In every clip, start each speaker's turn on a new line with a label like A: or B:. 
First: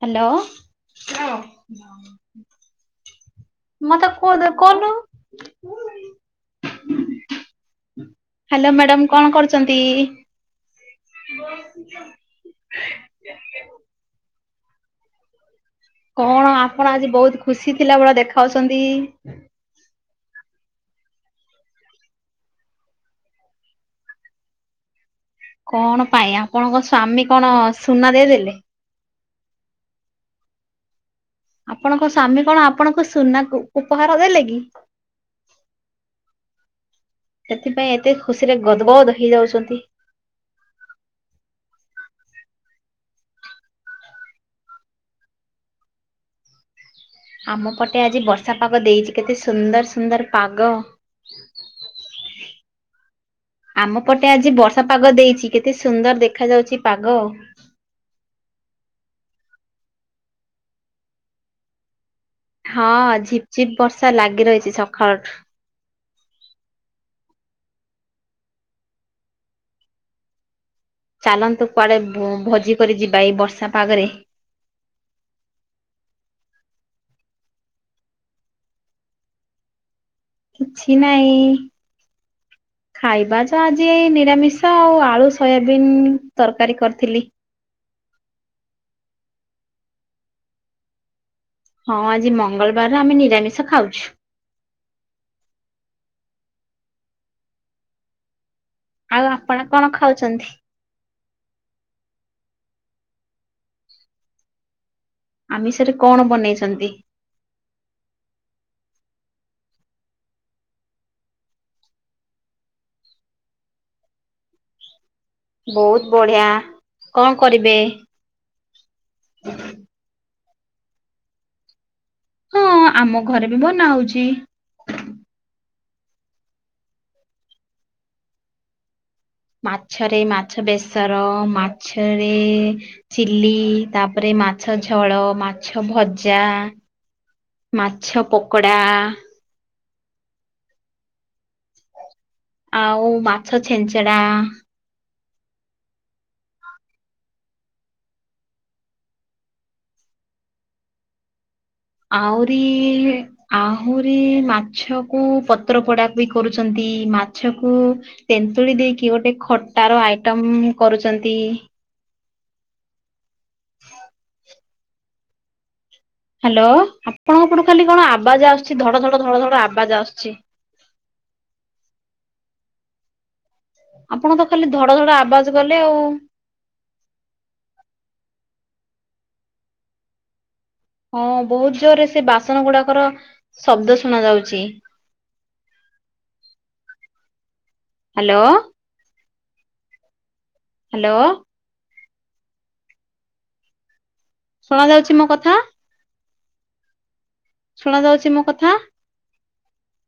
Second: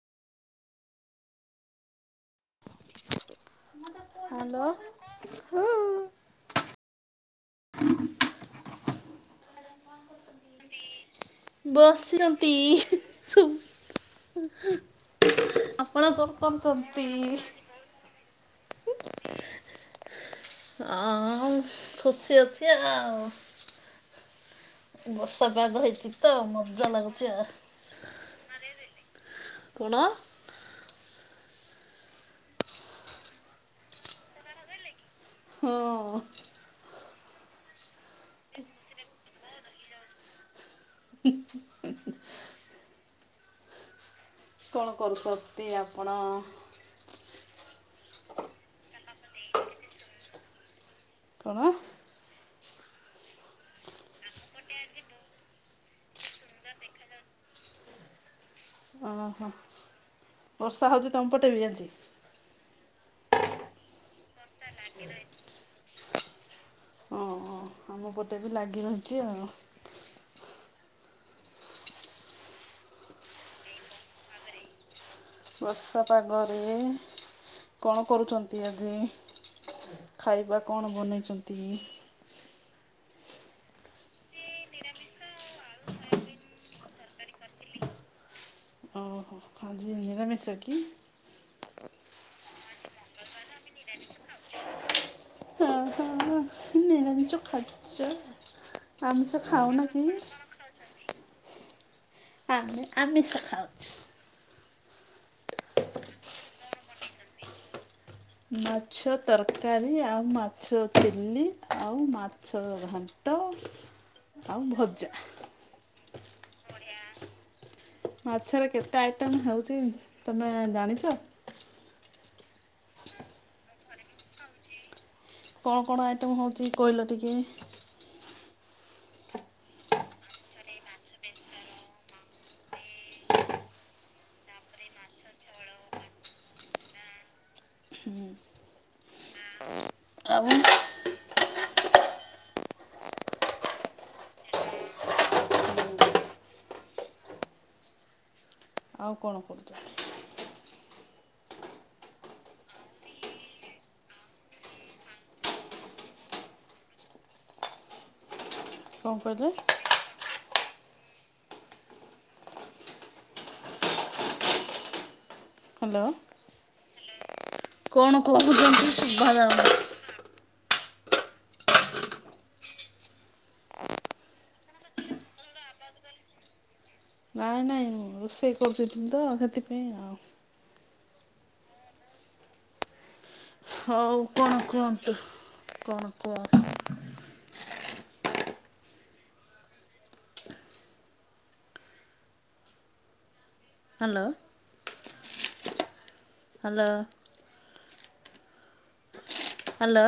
A: Hello. ମତେ କୁଅ
B: hello
A: ଦେଖୋଉନୁ।
B: ହଁ
A: ହ୍ୟାଲୋ ମ୍ୟାଡାମ କଣ କରୁଚନ୍ତି?
B: ବସିଚନ୍ତି ହି ହି ସୁବ ଏଁ।
A: କଣ ଆପଣ ଆଜି ବହୁତ ଖୁସି ଥିଲା ବେଳା ଦେଖାଉଚନ୍ତି?
B: ହଁ ଖୁସି ଅଛି ଆଉ। ବର୍ଷା ପାଗ
A: କଣ
B: ହେଇଚି ତ
A: ପାଇଁ ଆପଣଙ୍କ
B: ମଜା
A: ସ୍ଵାମୀ
B: ଲାଗୁଚି
A: କଣ
B: ଆ।
A: ସୁନା ଦେଇଦେଲେ?
B: କଣ?
A: ଆପଣଙ୍କ ସ୍ଵାମୀ କଣ ଆପଣଙ୍କୁ ସୁନାକୁ ଉପହାର ଦେଲେ କି?
B: ହଁ।
A: ସେଥିପାଇଁ ଏତେ ଖୁସି ରେ ଗଦଗଦ ହେଇଯାଉଚନ୍ତି।
B: ହୁଁ ହୁଁ ହୁଁ ହୁଁ। କଣ କରୁଚତି ଆପଣ?
A: ଆମ ପଟେ ଆଜି ବର୍ଷା ପାଗ ଦେଇଚି କେତେ ସୁନ୍ଦର ସୁନ୍ଦର ପାଗ।
B: କଣ?
A: ଆମ ପଟେ ଆଜି ବର୍ଷା ପାଗ ଦେଇଚି କେତେ ସୁନ୍ଦର ଦେଖା ଯାଉଛି ପାଗ
B: ଓହୋ ବର୍ଷା ହଉଚି ତମ ପଟେ ବି ଆଜି?
A: ହଁ ଝିପ ଝିପ ବର୍ଷା ଲାଗି ରହିଚି ସକାଳଠୁ।
B: ଓହୋ ଆମ ପଟେ ବି ଲାଗି ରହିଚି ଆଉ
A: ଚାଲନ୍ତୁ କୁଆଡେ ଭୋଜି କରି ଯିବା ଏଇ ବର୍ଷା ପାଗରେ।
B: ବର୍ଷା ପାଗରେ କଣ କରୁଚନ୍ତି ଆଜି? ଖାଇବା
A: କିଛି
B: କଣ
A: ନାହିଁ।
B: ବନେଇଚନ୍ତି?
A: ଖାଇବା ଜା ଆଜି ଏ ନିରାମିଷ ଆଉ ଆଳୁ ସୋୟାବିିନ ତରକାରୀ କରିଥିଲି।
B: ଓ ଆଜି ନିରାମିଷ କି?
A: ହଁ ଆଜି ମଙ୍ଗଳବାରରେ ଆମେ ନିରାମିଷ ଖାଉଛୁ।
B: ହ ହ ନିରଜ ଖା୍ୟ ଚ୍
A: ଆଉ
B: ଆମେ ସେ
A: ଆପଣ କଣ
B: ଖାଉାଉନା କି?
A: ଖାଉଛନ୍ତି?
B: ଆମେ ଆମିଷ ଖାଉଚୁ।
A: ଆମିଷ ରେ କଣ ବନେଇଚନ୍ତି?
B: ମାଛ ତରକାରୀ ଆଉ ମାଛ ଚିଲ୍ଲି ଆଉ ମାଛ ଘା ଣ୍ଟ ଆଉ ଭଜା।
A: ବହୁତ ବଢିଆ କଣ କରିବେ?
B: ମାଛରେ କେତେ ଆଇଟମ ହେଉଚି ତମେ ଜାଣିଛ?
A: ହଁ ଆମ ଘରେ ବି ବନା ହଉଛି।
B: କଣ କଣ ଆଇଟମ ହଉଛି କହିଲ ଟିକେ।
A: ମାଛରେ ମାଛ ବେସର ମାଛରେ ଚିଲି ତାପରେ ମାଛ ଝୋଳ ମାଛ ଭଜା। ମାଛ ପକୋଡ଼ା।
B: ଆଉୁ
A: ଆଉ ମାଛ ଛେଞ୍ଚଡା।
B: ଆଉ କଣ କରୁଛ?
A: ଆଉରି ଆହୁରି ମାଛ କୁ ପତ୍ର ପୋଡ଼ା ବି କରୁଛନ୍ତି ମାଛକୁ ତେନ୍ତୁଳି ଦେଇକି
B: କଣ
A: ଗୋଟେ
B: କହିଲେ?
A: ଖଟାର ଆଇଟମ କରୁଛନ୍ତି।
B: ହ୍ୟାଲୋ।
A: ହ୍ୟାଲୋ ଆପଣଙ୍କ ପଟୁ ଖାଲି କଣ ଆବାଜ ଆସୁଛି
B: କହୁଛନ୍ତି
A: ଧଡ଼ - ଧଡ଼ -
B: ଶୁଭା
A: ଧଡ଼ - ଧଡ଼
B: ଯାଉନି।
A: ଆବାଜ ଆସୁଛି? ଆପଣ ତ ଖାଲି ଧଡ଼ -ଧଡ଼ ଆବାଜ କଲେ ଆଉ।
B: ନାଇଁ ନାଇଁ ମୁଁ ରୋଷେଇ କରୁଥିଲି ତ ସେଥିପାଇଁ ଆଉ।
A: ହଁ ବହୁତ ଜୋରରେ ସେ ବାସନ ଗୁଡ଼ାକର ଶବ୍ଦ
B: ହଉ
A: ଶୁଣ
B: କଣ
A: ଯାଉଛି।
B: କୁହନ୍ତୁ କଣ କୁହ?
A: ହ୍ୟାଲୋ। ହ୍ୟାଲୋ।
B: ହ୍ୟାଲୋ।
A: ଶୁଣ ଯାଉଛି ମୋ କଥା?
B: ହ୍ୟାଲୋ।
A: ଶୁଣ ଯାଉଛି ମୋ କଥା?
B: ହ୍ୟାଲୋ।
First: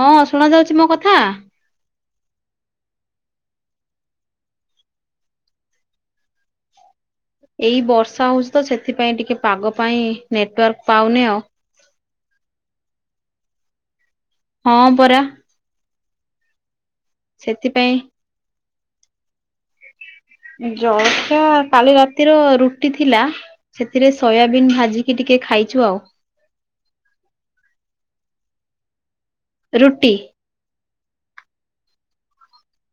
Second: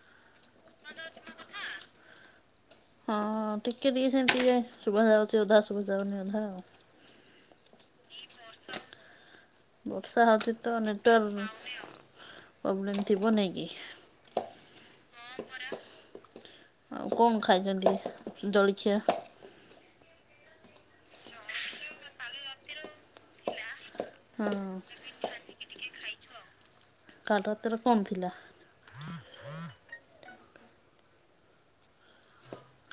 A: ହଁ ଶୁଣ ଯାଉଛି ମୋ କଥା?
B: ହଁ ଟିକେ ଟିକେ ସେମିତି ଶୁଭ ଯାଉଛି ଅଧା ଶୁଭ ଯାଉନି ଅଧା ଆଉ।
A: ଏଇ ବର୍ଷା ହଉଛି ତ ସେଥିପାଇଁ ଟିକେ ପାଗ ପାଇଁ
B: ବର୍ଷା
A: ନେଟୱାର୍କ ପାଉନି ଆଉ।
B: ପ୍ରୋବ୍ଲେମ ଥିବ ନାଇଁ କି?
A: ହଁ ପରା।
B: ଆଉ କଣ ଖାଇଛନ୍ତି
A: ସେଥିପାଇଁ
B: ଜଳଖିଆ?
A: ଜଳଖିଆ କାଲି ରାତିର ରୁଟି ଥିଲା ସେଥିରେ
B: ହଁ
A: ସୋୟାବିନ୍ ଭାଜିକି ଟିକେ ଖାଇଛୁ ଆଉ।
B: କାଲି ରାତିରେ କଣ ଥିଲା?
A: ରୁଟି।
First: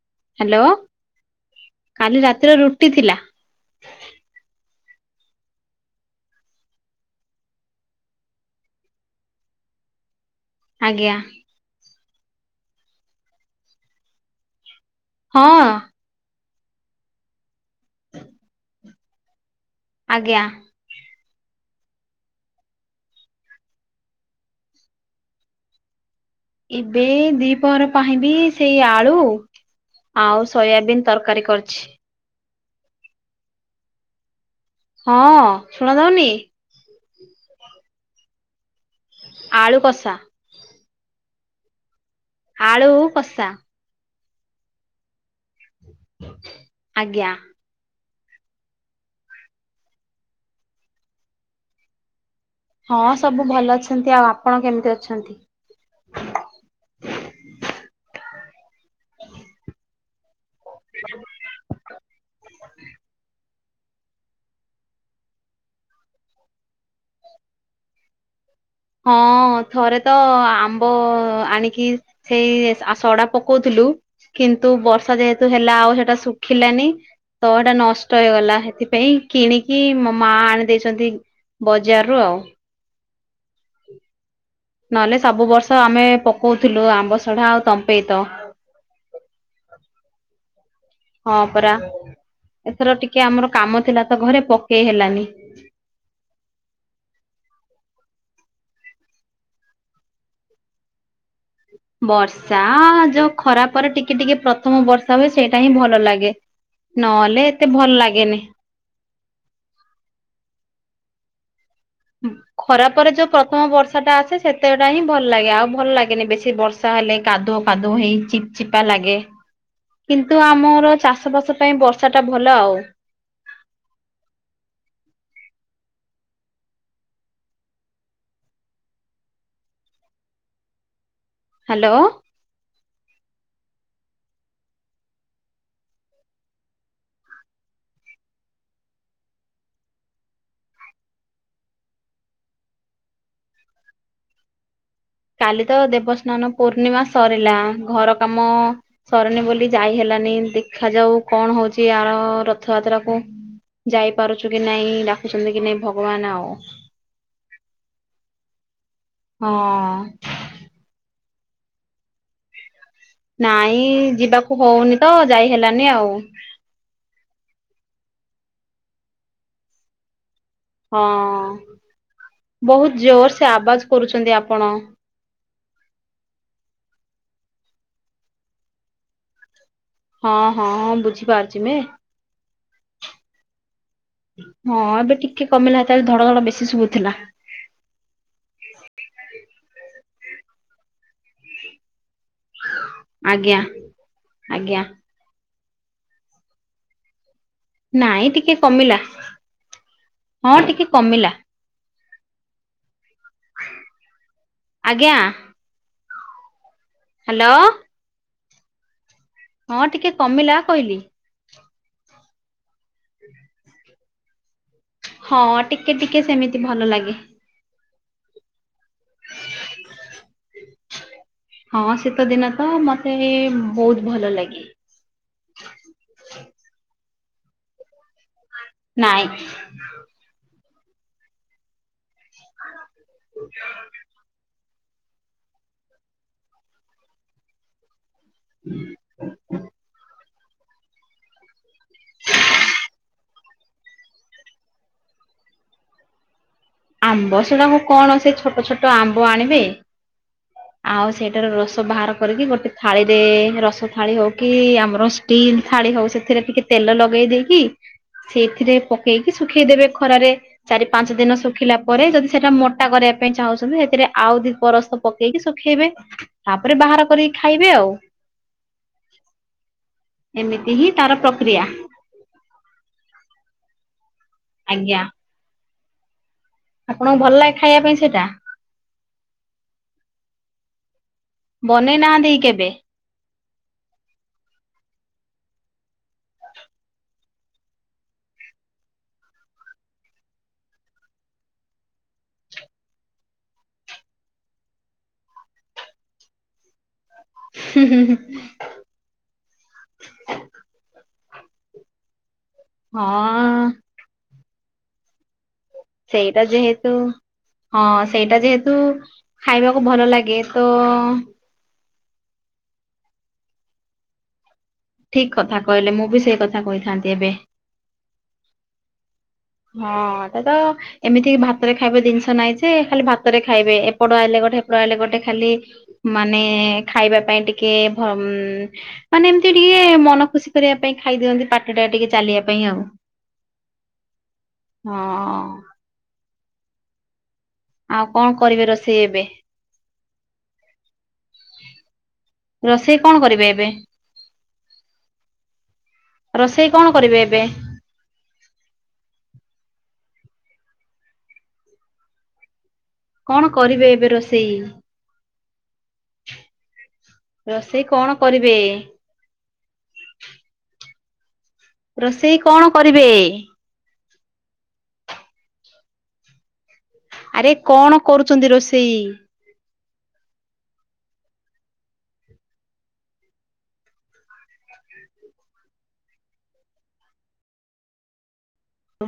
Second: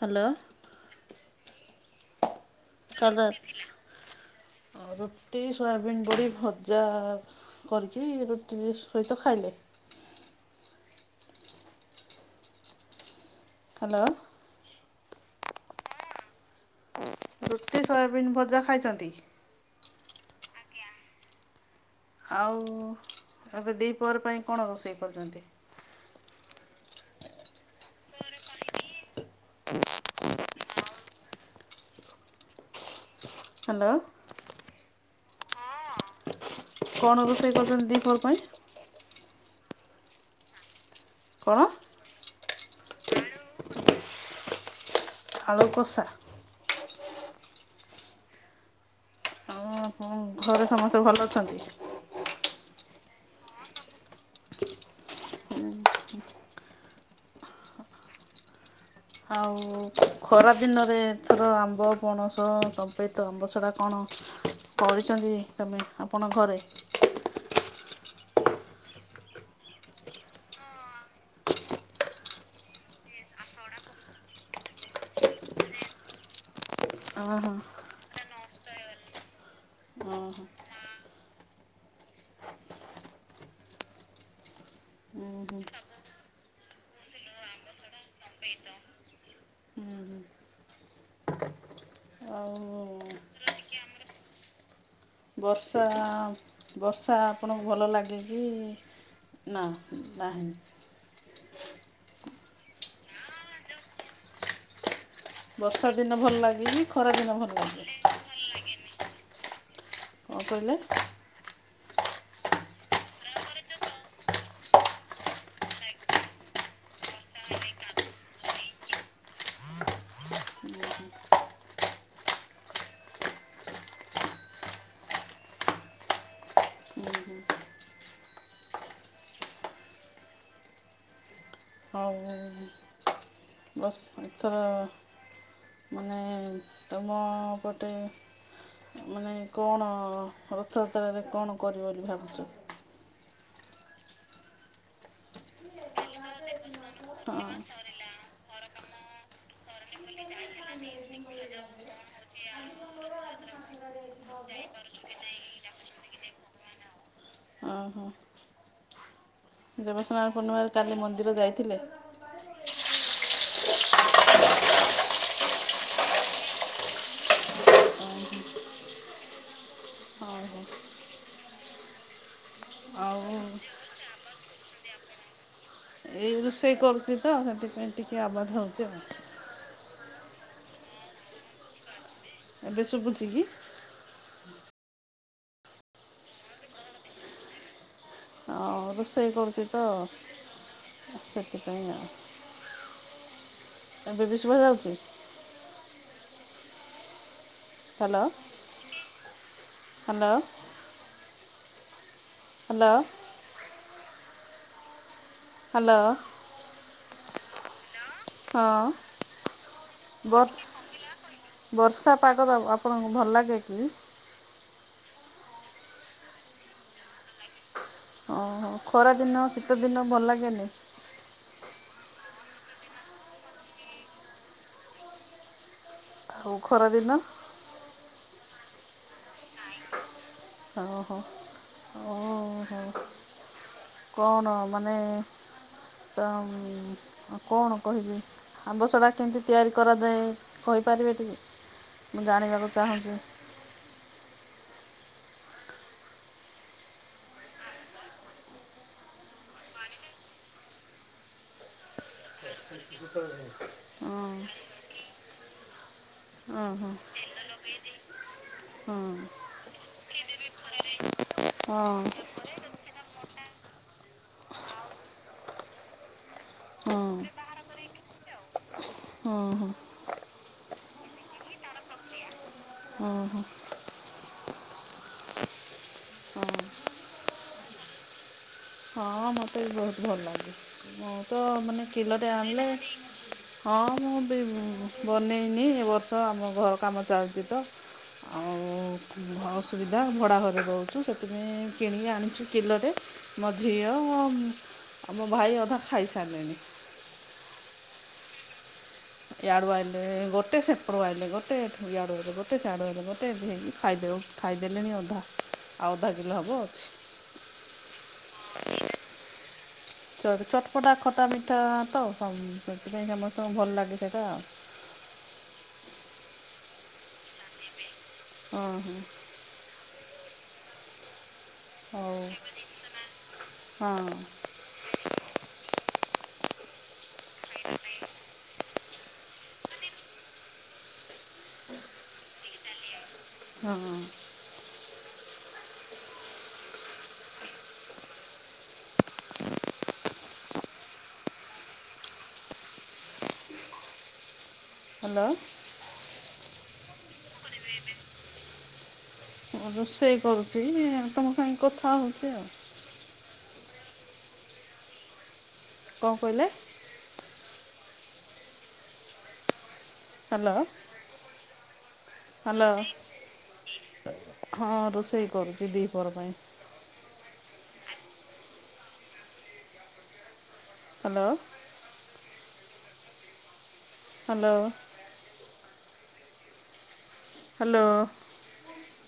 B: ହ୍ୟାଲୋ।
A: ହ୍ୟାଲୋ, କାଲି ରାତିର ରୁଟି
B: କାଲି
A: ଥିଲା
B: ରା
A: ମ
B: ରୁଟି, ସୋୟାବିନ ବଡ଼ି ଭଜା। କରିକି ରୁଟି ସହିତ ଖାଇଲେ।
A: ଆଜ୍ଞା।
B: ହ୍ୟାଲୋ।
A: ହଁ।
B: ହୁଁଁ। ରୁଟି ସୋୟାବିନ୍ ଭଜା ଖାଇଛନ୍ତି?
A: ଆଜ୍ଞା।
B: ଆଉ ଏବେ ଦିପହର ପାଇଁ କଣ ରୋଷେଇ କରିଛନ୍ତି?
A: ଏବେ ଦି ପହର ପାଇଁବି ସେଇ ଆଳୁ ଆଉ ସୋୟାବିନ୍ ତରକାରୀ କରିଛି।
B: ହ୍ୟାଲୋ।
A: ହଁ ଶୁଣା ଯାଉନି?
B: କଣ ରୋଷେଇ କରୁଛନ୍ତି ଦି ପାହର ପାଇଁ?
A: ଆଳୁ କଷା।
B: କଣ?
A: ଆଳୁ କଷା।
B: ଆଳୁ କଷା।
A: ଆଜ୍ଞା।
B: ଓହୋ! ଘରେ ସମସ୍ତେ ଭଲ ଅଛନ୍ତି?
A: ହଁ ସବୁ ଭଲ ଅଛନ୍ତି ଆଉ ଆପଣ କେମିତି ଅଛନ୍ତି?
B: ଆଉ ଖରାଦିନରେ ଏଥର ଆମ୍ବ, ପଣସ, ଚମ୍ପେଇତ ଆମ୍ବ ସଡ଼ା କଣ କଣ କରିଛନ୍ତି ତମେ ଆପଣ ଘରେ?
A: ହଁ ଥରେତ ଆମ୍ବ ଆଣିକି ସେଇ ସଢା ପକଉଥିଲୁ କିନ୍ତୁ ବର୍ଷା ଯେହେତୁ ହେଲା ଆଉ ସେଟା ଶୁଖିଲାନି
B: ଅଁ ହଁ
A: ତଟା ନଷ୍ଟ ହେଇଗଲା ସେଥିପାଇଁ କିଣିକି ମୋ
B: ଅଁ
A: ମା ଆଣି ଦେଇେଇଛନ୍ତି ବଜାରରୁ ଆଉ ନହେଲେ
B: ହଁ ଉଁ
A: ସବୁ
B: ହୁଁ
A: ବର୍ଷ ଆମେ ପକଉଥିଲୁ ଆମ୍ବ ସଢା ଆଉ ତମ୍ପେଇ ତ
B: ତମ୍ପେଇତ ହୁଁ ହୁଁ
A: ହଁ ପରା
B: ଆଉ
A: ଏଥର ଟିକେ ଆମର କାମ ଥିଲା ତ ଘରେ ପକେଇ ହେଲାନି
B: ବର୍ଷା ବର୍ଷା ଆପଣଙ୍କୁ ଭଲ ଲାଗେ କିି ନା ନାହିଁ
A: ବର୍ଷା ଯୋଉ ଖରାପରେ ଟିକେ ଟିକେ ପ୍ରଥମ ବର୍ଷା ହୁଏ ସେଇଟା ହିଁ
B: ବର୍ଷା
A: ଭଲ
B: ଦିନ
A: ଲାଗେ
B: କି ଖରା ଦିନ
A: ନହେଲେ ଏତେ
B: ଲାଗେ
A: ଭଲ ଲାଗେନି
B: କଣ କହିଲେ
A: ଖରା ପରେ ଯୋଉ ପ୍ରଥମ ବର୍ଷା ଟା ଆସେ ସେତେଟା ହିଁ ଭଲ ଲାଗେ ଆଉ ଭଲ ଲାଗେନି ବେଶୀ ବର୍ଷା ଯାହାଲେ ହେଲେ କାଦୁଅ ଫାଦୁଅ ହେଇ ଚିପ ଚିପା ଲାଗେ କିନ୍ତୁ ଆମର ଚାଷବାସ ପାଇଁ ବର୍ଷା ଟା ଭଲ ଆଉ
B: ହୁଁ ହୁଁ
A: ହାଲୋ
B: ବସ୍ ଏଥର ମାନେ ତମ ପଟେ ମାନେ କଣ ରଥଯାତ୍ରାରେ କଣ କରିବ ବୋଲି ଭାବୁଛ
A: କାଲିତ ଦେବସ୍ନାନ ପୂର୍ଣିମା
B: ହଁ
A: ସରିଲା ଘର କାମ ସରିନୀ ବୋଲି ଯାଇ ହେଲାନି ଦେଖାାଯାଉ କଣ ହଉଛି ଆର ରଥଯାତ୍ରା କୁ ଯାଇପାରୁଛୁ କି ନାଇଁ ଡାକୁଛନ୍ତି କି ନାଇଁ ଭଗବାନ ଆଉ
B: ଓ ହୋ
A: ହଁ
B: ଦେବସ୍ନାନ ପୂର୍ଣିମାରେ କାଲି ମନ୍ଦିର ଯାଇଥିଲେ
A: ନାଇଁ ଯିବାକୁ ହଉନି ତ ଯାଇ ହେଲାନି ଆଉ ହଁ ବହୁତ
B: ଆଉ
A: ଜୋରସେ ଆବାଜ କରୁଛନ୍ତି ଆପଣ
B: ଏଇ ରୋଷେଇ କରୁଛି ତ ସେଥିପାଇଁ ଟିକେ ଆବାଦ ହଉଛି ଆଉ
A: ହଁ ହଁ ହଁ ବୁଝିପାରୁଚି ମେ
B: ଏବେ ଶୁଭୁଛି କି
A: ହଁ ଏବେ ଟିକେ କମିଲା ତାଲେ ଧଡ ଧଡ ବେଶୀ ଶୁଭୁଥିଲା
B: ଆଉ ରୋଷେଇ କରୁଛି ତ ସେଥିପାଇଁ ଆଉ
A: ଆଜ୍ଞା
B: ଏବେବି ସୁଭା
A: ଆଜ୍ଞା
B: ଯାଉଛି ହ୍ୟାଲୋ
A: ନାଇଁ ଟିକେ କମିଲା
B: ହ୍ୟାଲୋ
A: ହଁ ଟିକେ କମିଲା
B: ହାଲୋ
A: ଆଜ୍ଞା।
B: ହାଲୋ।
A: ହାଲୋ।
B: ହଁ।
A: ହଁ ଟିକେ କମିଲା କହିଲି।
B: ବର୍ଷା ପାଗ ତ ଆଉ ଆପଣଙ୍କୁ ଭଲ ଲାଗେ କି?
A: ହଁ ଟିକେ ଟିକେ ସେମିତି ଭଲ ଲାଗେ
B: ହଁ ଖରା ଦିନ ଶୀତ ଦିନ ଭଲ ଲାଗେନେଇ?
A: ହଁ ଶୀତ ଦିନ ତ ମତେ ଭୋଉତ୍ ଭଲ ଲାଗେ।
B: ଆଉ ଖରାଦିନ?
A: ନାଇଁ।
B: ହ ହୋ ଓହୋ କଣ ମନେ ତ ଉଁ ଅ କଣ କହିବି ଆମ୍ବସଡ଼ା କେମତି ତିଆରି କରାଯାଏ କହିପାରିବେ ଟିକେ ମୁଁ ଜାଣିବାକୁ ଚାହୁଁଚି।
A: ଆମ୍ବ ସେଡ଼ାକୁ କଣ ସେ ଛୋଟ ଛୋଟ ଆମ୍ବ ଆଣିବେ। ଆଉ ସେଇଟାର ରୋସ ବାହାର କରିକି ଗୋଟେ ଥାଳିରେ ରସ
B: ହଁ
A: ଥାଳି ହଉ କି ଆମର ଷ୍ଟିଲ୍ ଥାଳି ହଉ ସେଥିରେ ଟିକେ
B: ହଁ
A: ତେଲ
B: ହଁ
A: ଲଗେଇ ଦେଇକି ସେଇଥିରେ ପକେଇକି ସୁ ଖେଇଦେବେ ଖରାରେ ଚାରି ପାଞ୍ଚ ଦିନ ଶୁଖିଲା
B: ହଁ
A: ପରେ ଯଦି ସେଟା ମୋଟା କରିବା ପାଇଁ ଚାହୁଁଛନ୍ତି ସେଥିରେ ଆଉ ଦି ପରସ୍ତ ପକେଇକି ଶୁଖେଇବେ। ତାପରେ
B: ହଁ
A: ବାହାର କରିକି ଖାଇବେ ଆଉ।
B: ହଁ ହଁ।
A: ଏମିତି ହିଁ ତାର ପ୍ରକ୍ରିୟା।
B: ଓହୋ।
A: ଆଜ୍ଞା। ଆପଣଙ୍କୁ ଭଲ ଲାଗେ ଖାଇବା ପାଇଁ ସେଇଟା?
B: ହଁ ମୋତେ ବି ବହୁତ ଭଲ ଲାଗେ ମୁଁ ତ ମାନେ
A: ବନେଇ
B: କିଲଟେ
A: ନାହାନ୍ତି କି
B: ଆଣିଲେ
A: କେବେ?
B: ହଁ ମୁଁ ବି ବନେଇନି ଏ ବର୍ଷ ଆମ ଘର କାମ ଚାଲଚି ତ। ଆଉ ଅସୁବିଧା ଭଡ଼ା ଘରେ ରହୁଚୁ ସେଥିପାଇଁ କିଣିକି ଆଣିଚୁ କିଲରେ। ମୋ ଝିଅ ମୋ ଭାଇ ଅଧା ଖାଇସାରଲେଣି।
A: ହୁଁ ହୁଁ ହୁଁ ‌।
B: ୟାଡ଼ୁ ଆଇଲେ ଗୋଟେ ସେପଡ଼ୁ ଆଇଲେ ଗୋଟେ ଏଠୁ ୟାଡ଼ୁ ଗଲେ ଗୋଟେ ସ୍ୟାଡ଼ୁ ଆଇଲେ ଗୋଟେଇ
A: ହଁ
B: ଭେଇ ଖାଇଦେଇ ଖାଇଦେଲେଣି ଆଧା।
A: ସେଇଟା ଯେହେତୁ ହଁ ସେଇଟା ଯେହେତୁ ଖାଇବାକୁ ଭଲ ଲାଗେ ତ
B: ଟା ତ ସଁ ସେଥିପାଇଁ ସମସ୍ତଙ୍କୁ ଭଲ ଲାଗେ ସେଟା।
A: ଠିକ୍ କଥା କହିଲେ ମୁଁ ବି ସେଇ କଥା କହିଥାନ୍ତି ଏବେ।
B: ଅହ।
A: ହଁ ତାତ ଏମିତିକି ଭା ତରେ ଖାଇବା
B: ହଁ
A: ଦିନଷ ନାଇଁ ଯେ ଖାଲି ଭାତରେ ଖାଇବେ
B: ହଉ ହଁ
A: ଏପଟୁ ଆଇଲେ ଗୋଟେ ହେ ରୁ ଆଇଲେ ଗୋଟେ ଖାଲି ମାନେ ଖାଇବା ପାଇଁ ଟିକେ ଭ ଉଁ ମାନେ ଏମତି ଟିକେ ମନ ଖୁସି କରିବା ପାଇଁ ଖାଇଦିଅନ୍ତି ପାଟିଟା ଟିକେ ଚାଲିବା ପାଇଁ ଆଉ।
B: ହଁ।
A: ହଁ। ଆଉ କଣ କରିବେ ରୋଷେଇ ଏବେ? ରୋଷେଇ କଣ କରିବେ ଏବେ?
B: ହାଲୋ।
A: ରଷେଇ କଣ କରିବେ ଏବେ?
B: ରୋଷେଇ କରୁଚି ଆ ତମ ସାଙ୍ଗେ କଥା ହଉଚି ଆଉ।
A: କଣ କରିବେ ଏବେ ରୋଷେଇ?
B: କଣ କହିଲେ
A: ରୋଷେଇ କଣ କରିବେ
B: ହ୍ୟାଲୋ
A: ରୋଷେଇ
B: ହ୍ୟାଲୋ
A: କଣ କରିବେ
B: ହଁ ରୋଷେଇ କରୁଛି ଦିପର ପାଇଁ
A: ଆରେ କଣ କରୁଛନ୍ତି ରୋଷେଇ
B: ହ୍ୟାଲୋ ହ୍ୟାଲୋ ହ୍ୟାଲୋ
A: ହ